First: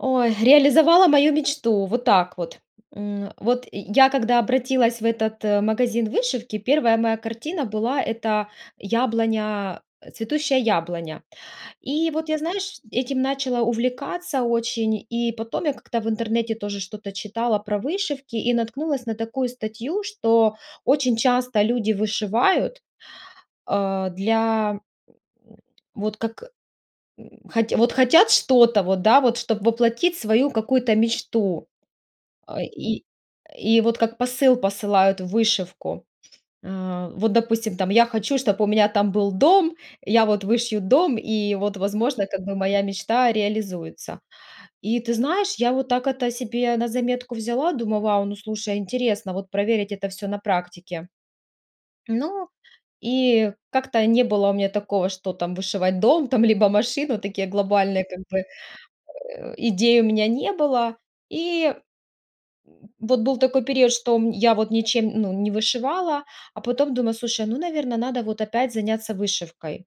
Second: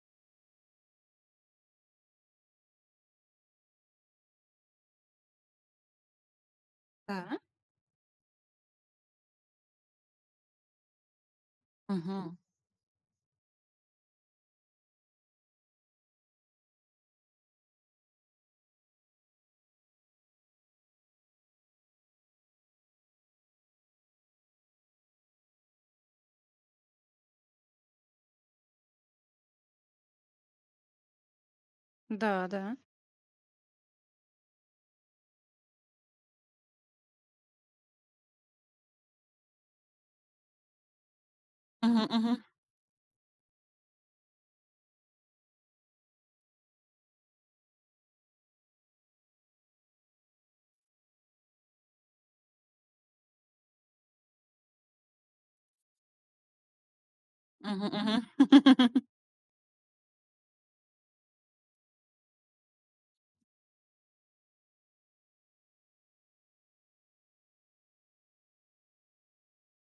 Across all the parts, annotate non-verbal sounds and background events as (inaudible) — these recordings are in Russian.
Ой, реализовала мою мечту. Вот так вот. М, э, вот я когда обратилась в этот, э, магазин вышивки, 1 моя Да? картина была- это яблоня, цветущая яблоня. И вот Мгм. я знаешь, этим начала увлекаться очень. И потом я как-то в интернете тоже что-то читала про вышивки и наткнулась на такую статью, что очень часто люди вышивают, а, для, м, м, вот как, м, хот вот хотят что-то вот, да, вот чтоб воплотить свою какую-то мечту, Да, э, да. и и вот как посыл посылают в вышивку. А, вот допустим там я хочу чтоб у меня там был дом я вот вышью дом и вот, Мгм, возможно, как мгм. бы моя мечта реализуется. И ты знаешь, я вот так это себе на заметку взяла, думаю: вау, ну, слушай, интересно вот проверить это всё на практике. Ну, и как-то не было у меня такого, что там вышивать дом там, либо машину. Такие Мгм, глобальные как мгм. бы, (laughs) э, идей у меня не было. И. М. Вот был такой период, что, м, я вот ничем, ну не вышивала, а потом думаю, слушай, ну, наверное, надо вот опять заняться вышивкой.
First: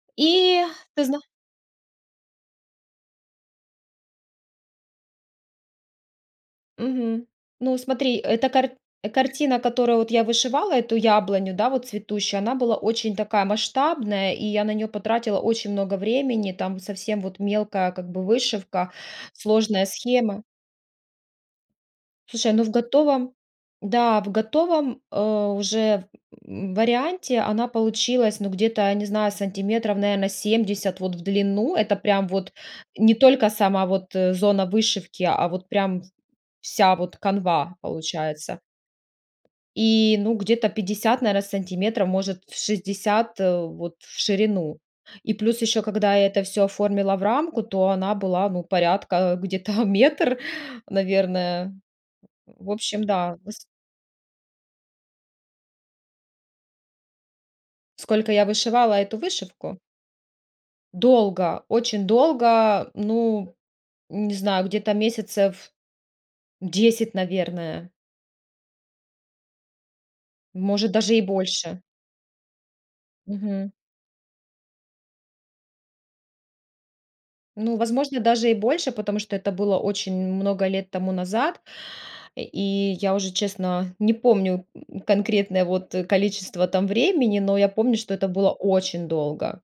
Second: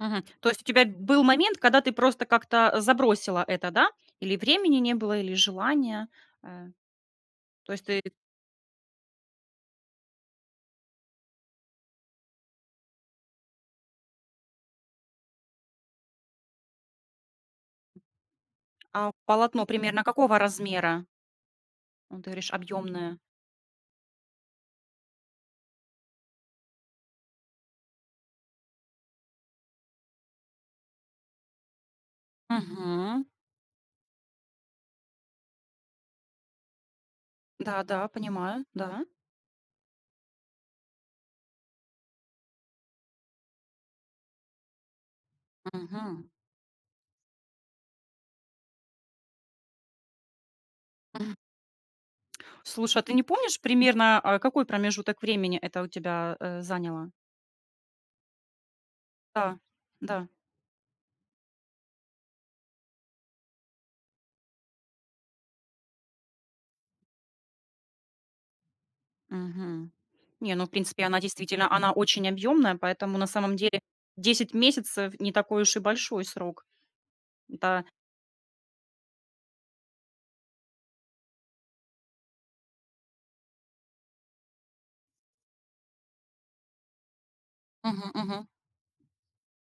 Мгм. То есть И у тебя ты зна был момент, когда ты просто как-то, а, забросила это, да? Или времени не было, или желания, э. Мгм. То Ну есть ты смотри, эта карт картина, которую вот я вышивала эту яблоню, да, вот цветущую, она была очень такая масштабная и я на неё потратила очень много времени. Там совсем вот мелкая как бы вышивка, А полотно сложная примерно какого схема. размера? М, ты говоришь Слушай, ну в объёмное. готовом, да, в готовом, а, уже в м, варианте она получилась, ну где-то я не знаю сантиметров, наверное, 70 вот в длину. Это прям вот не Мгм. только сама вот, э, зона вышивки, а вот прям вся вот канва Да, да, получается. понимаю, да. И, ну, где-то 50, наверное, сантиметров, может 60, э, вот в ширину. И плюс ещё, когда я Мгм. это всё оформила в рамку, то она была, ну, порядка где-то метр, наверное. В Слушай, а общем, ты не да, помнишь, выс примерно, а, какой промежуток времени это у тебя, э, заняло? Сколько я вышивала эту Да, вышивку? да. Долго, очень долго, ну не знаю, где-то месяцев 10, наверное. Мгм. Не, ну, в Может, принципе, даже она и действительно, больше. она очень объёмная, поэтому на самом Мгм. деле 10 месяцев не такой уж и большой срок. Ну, Да. возможно, даже и больше, потому что это было очень много лет тому назад. Э, и я уже, честно, не помню, м, конкретное вот, э, количество там времени, но я помню, Мгм, что это мгм. было очень долго.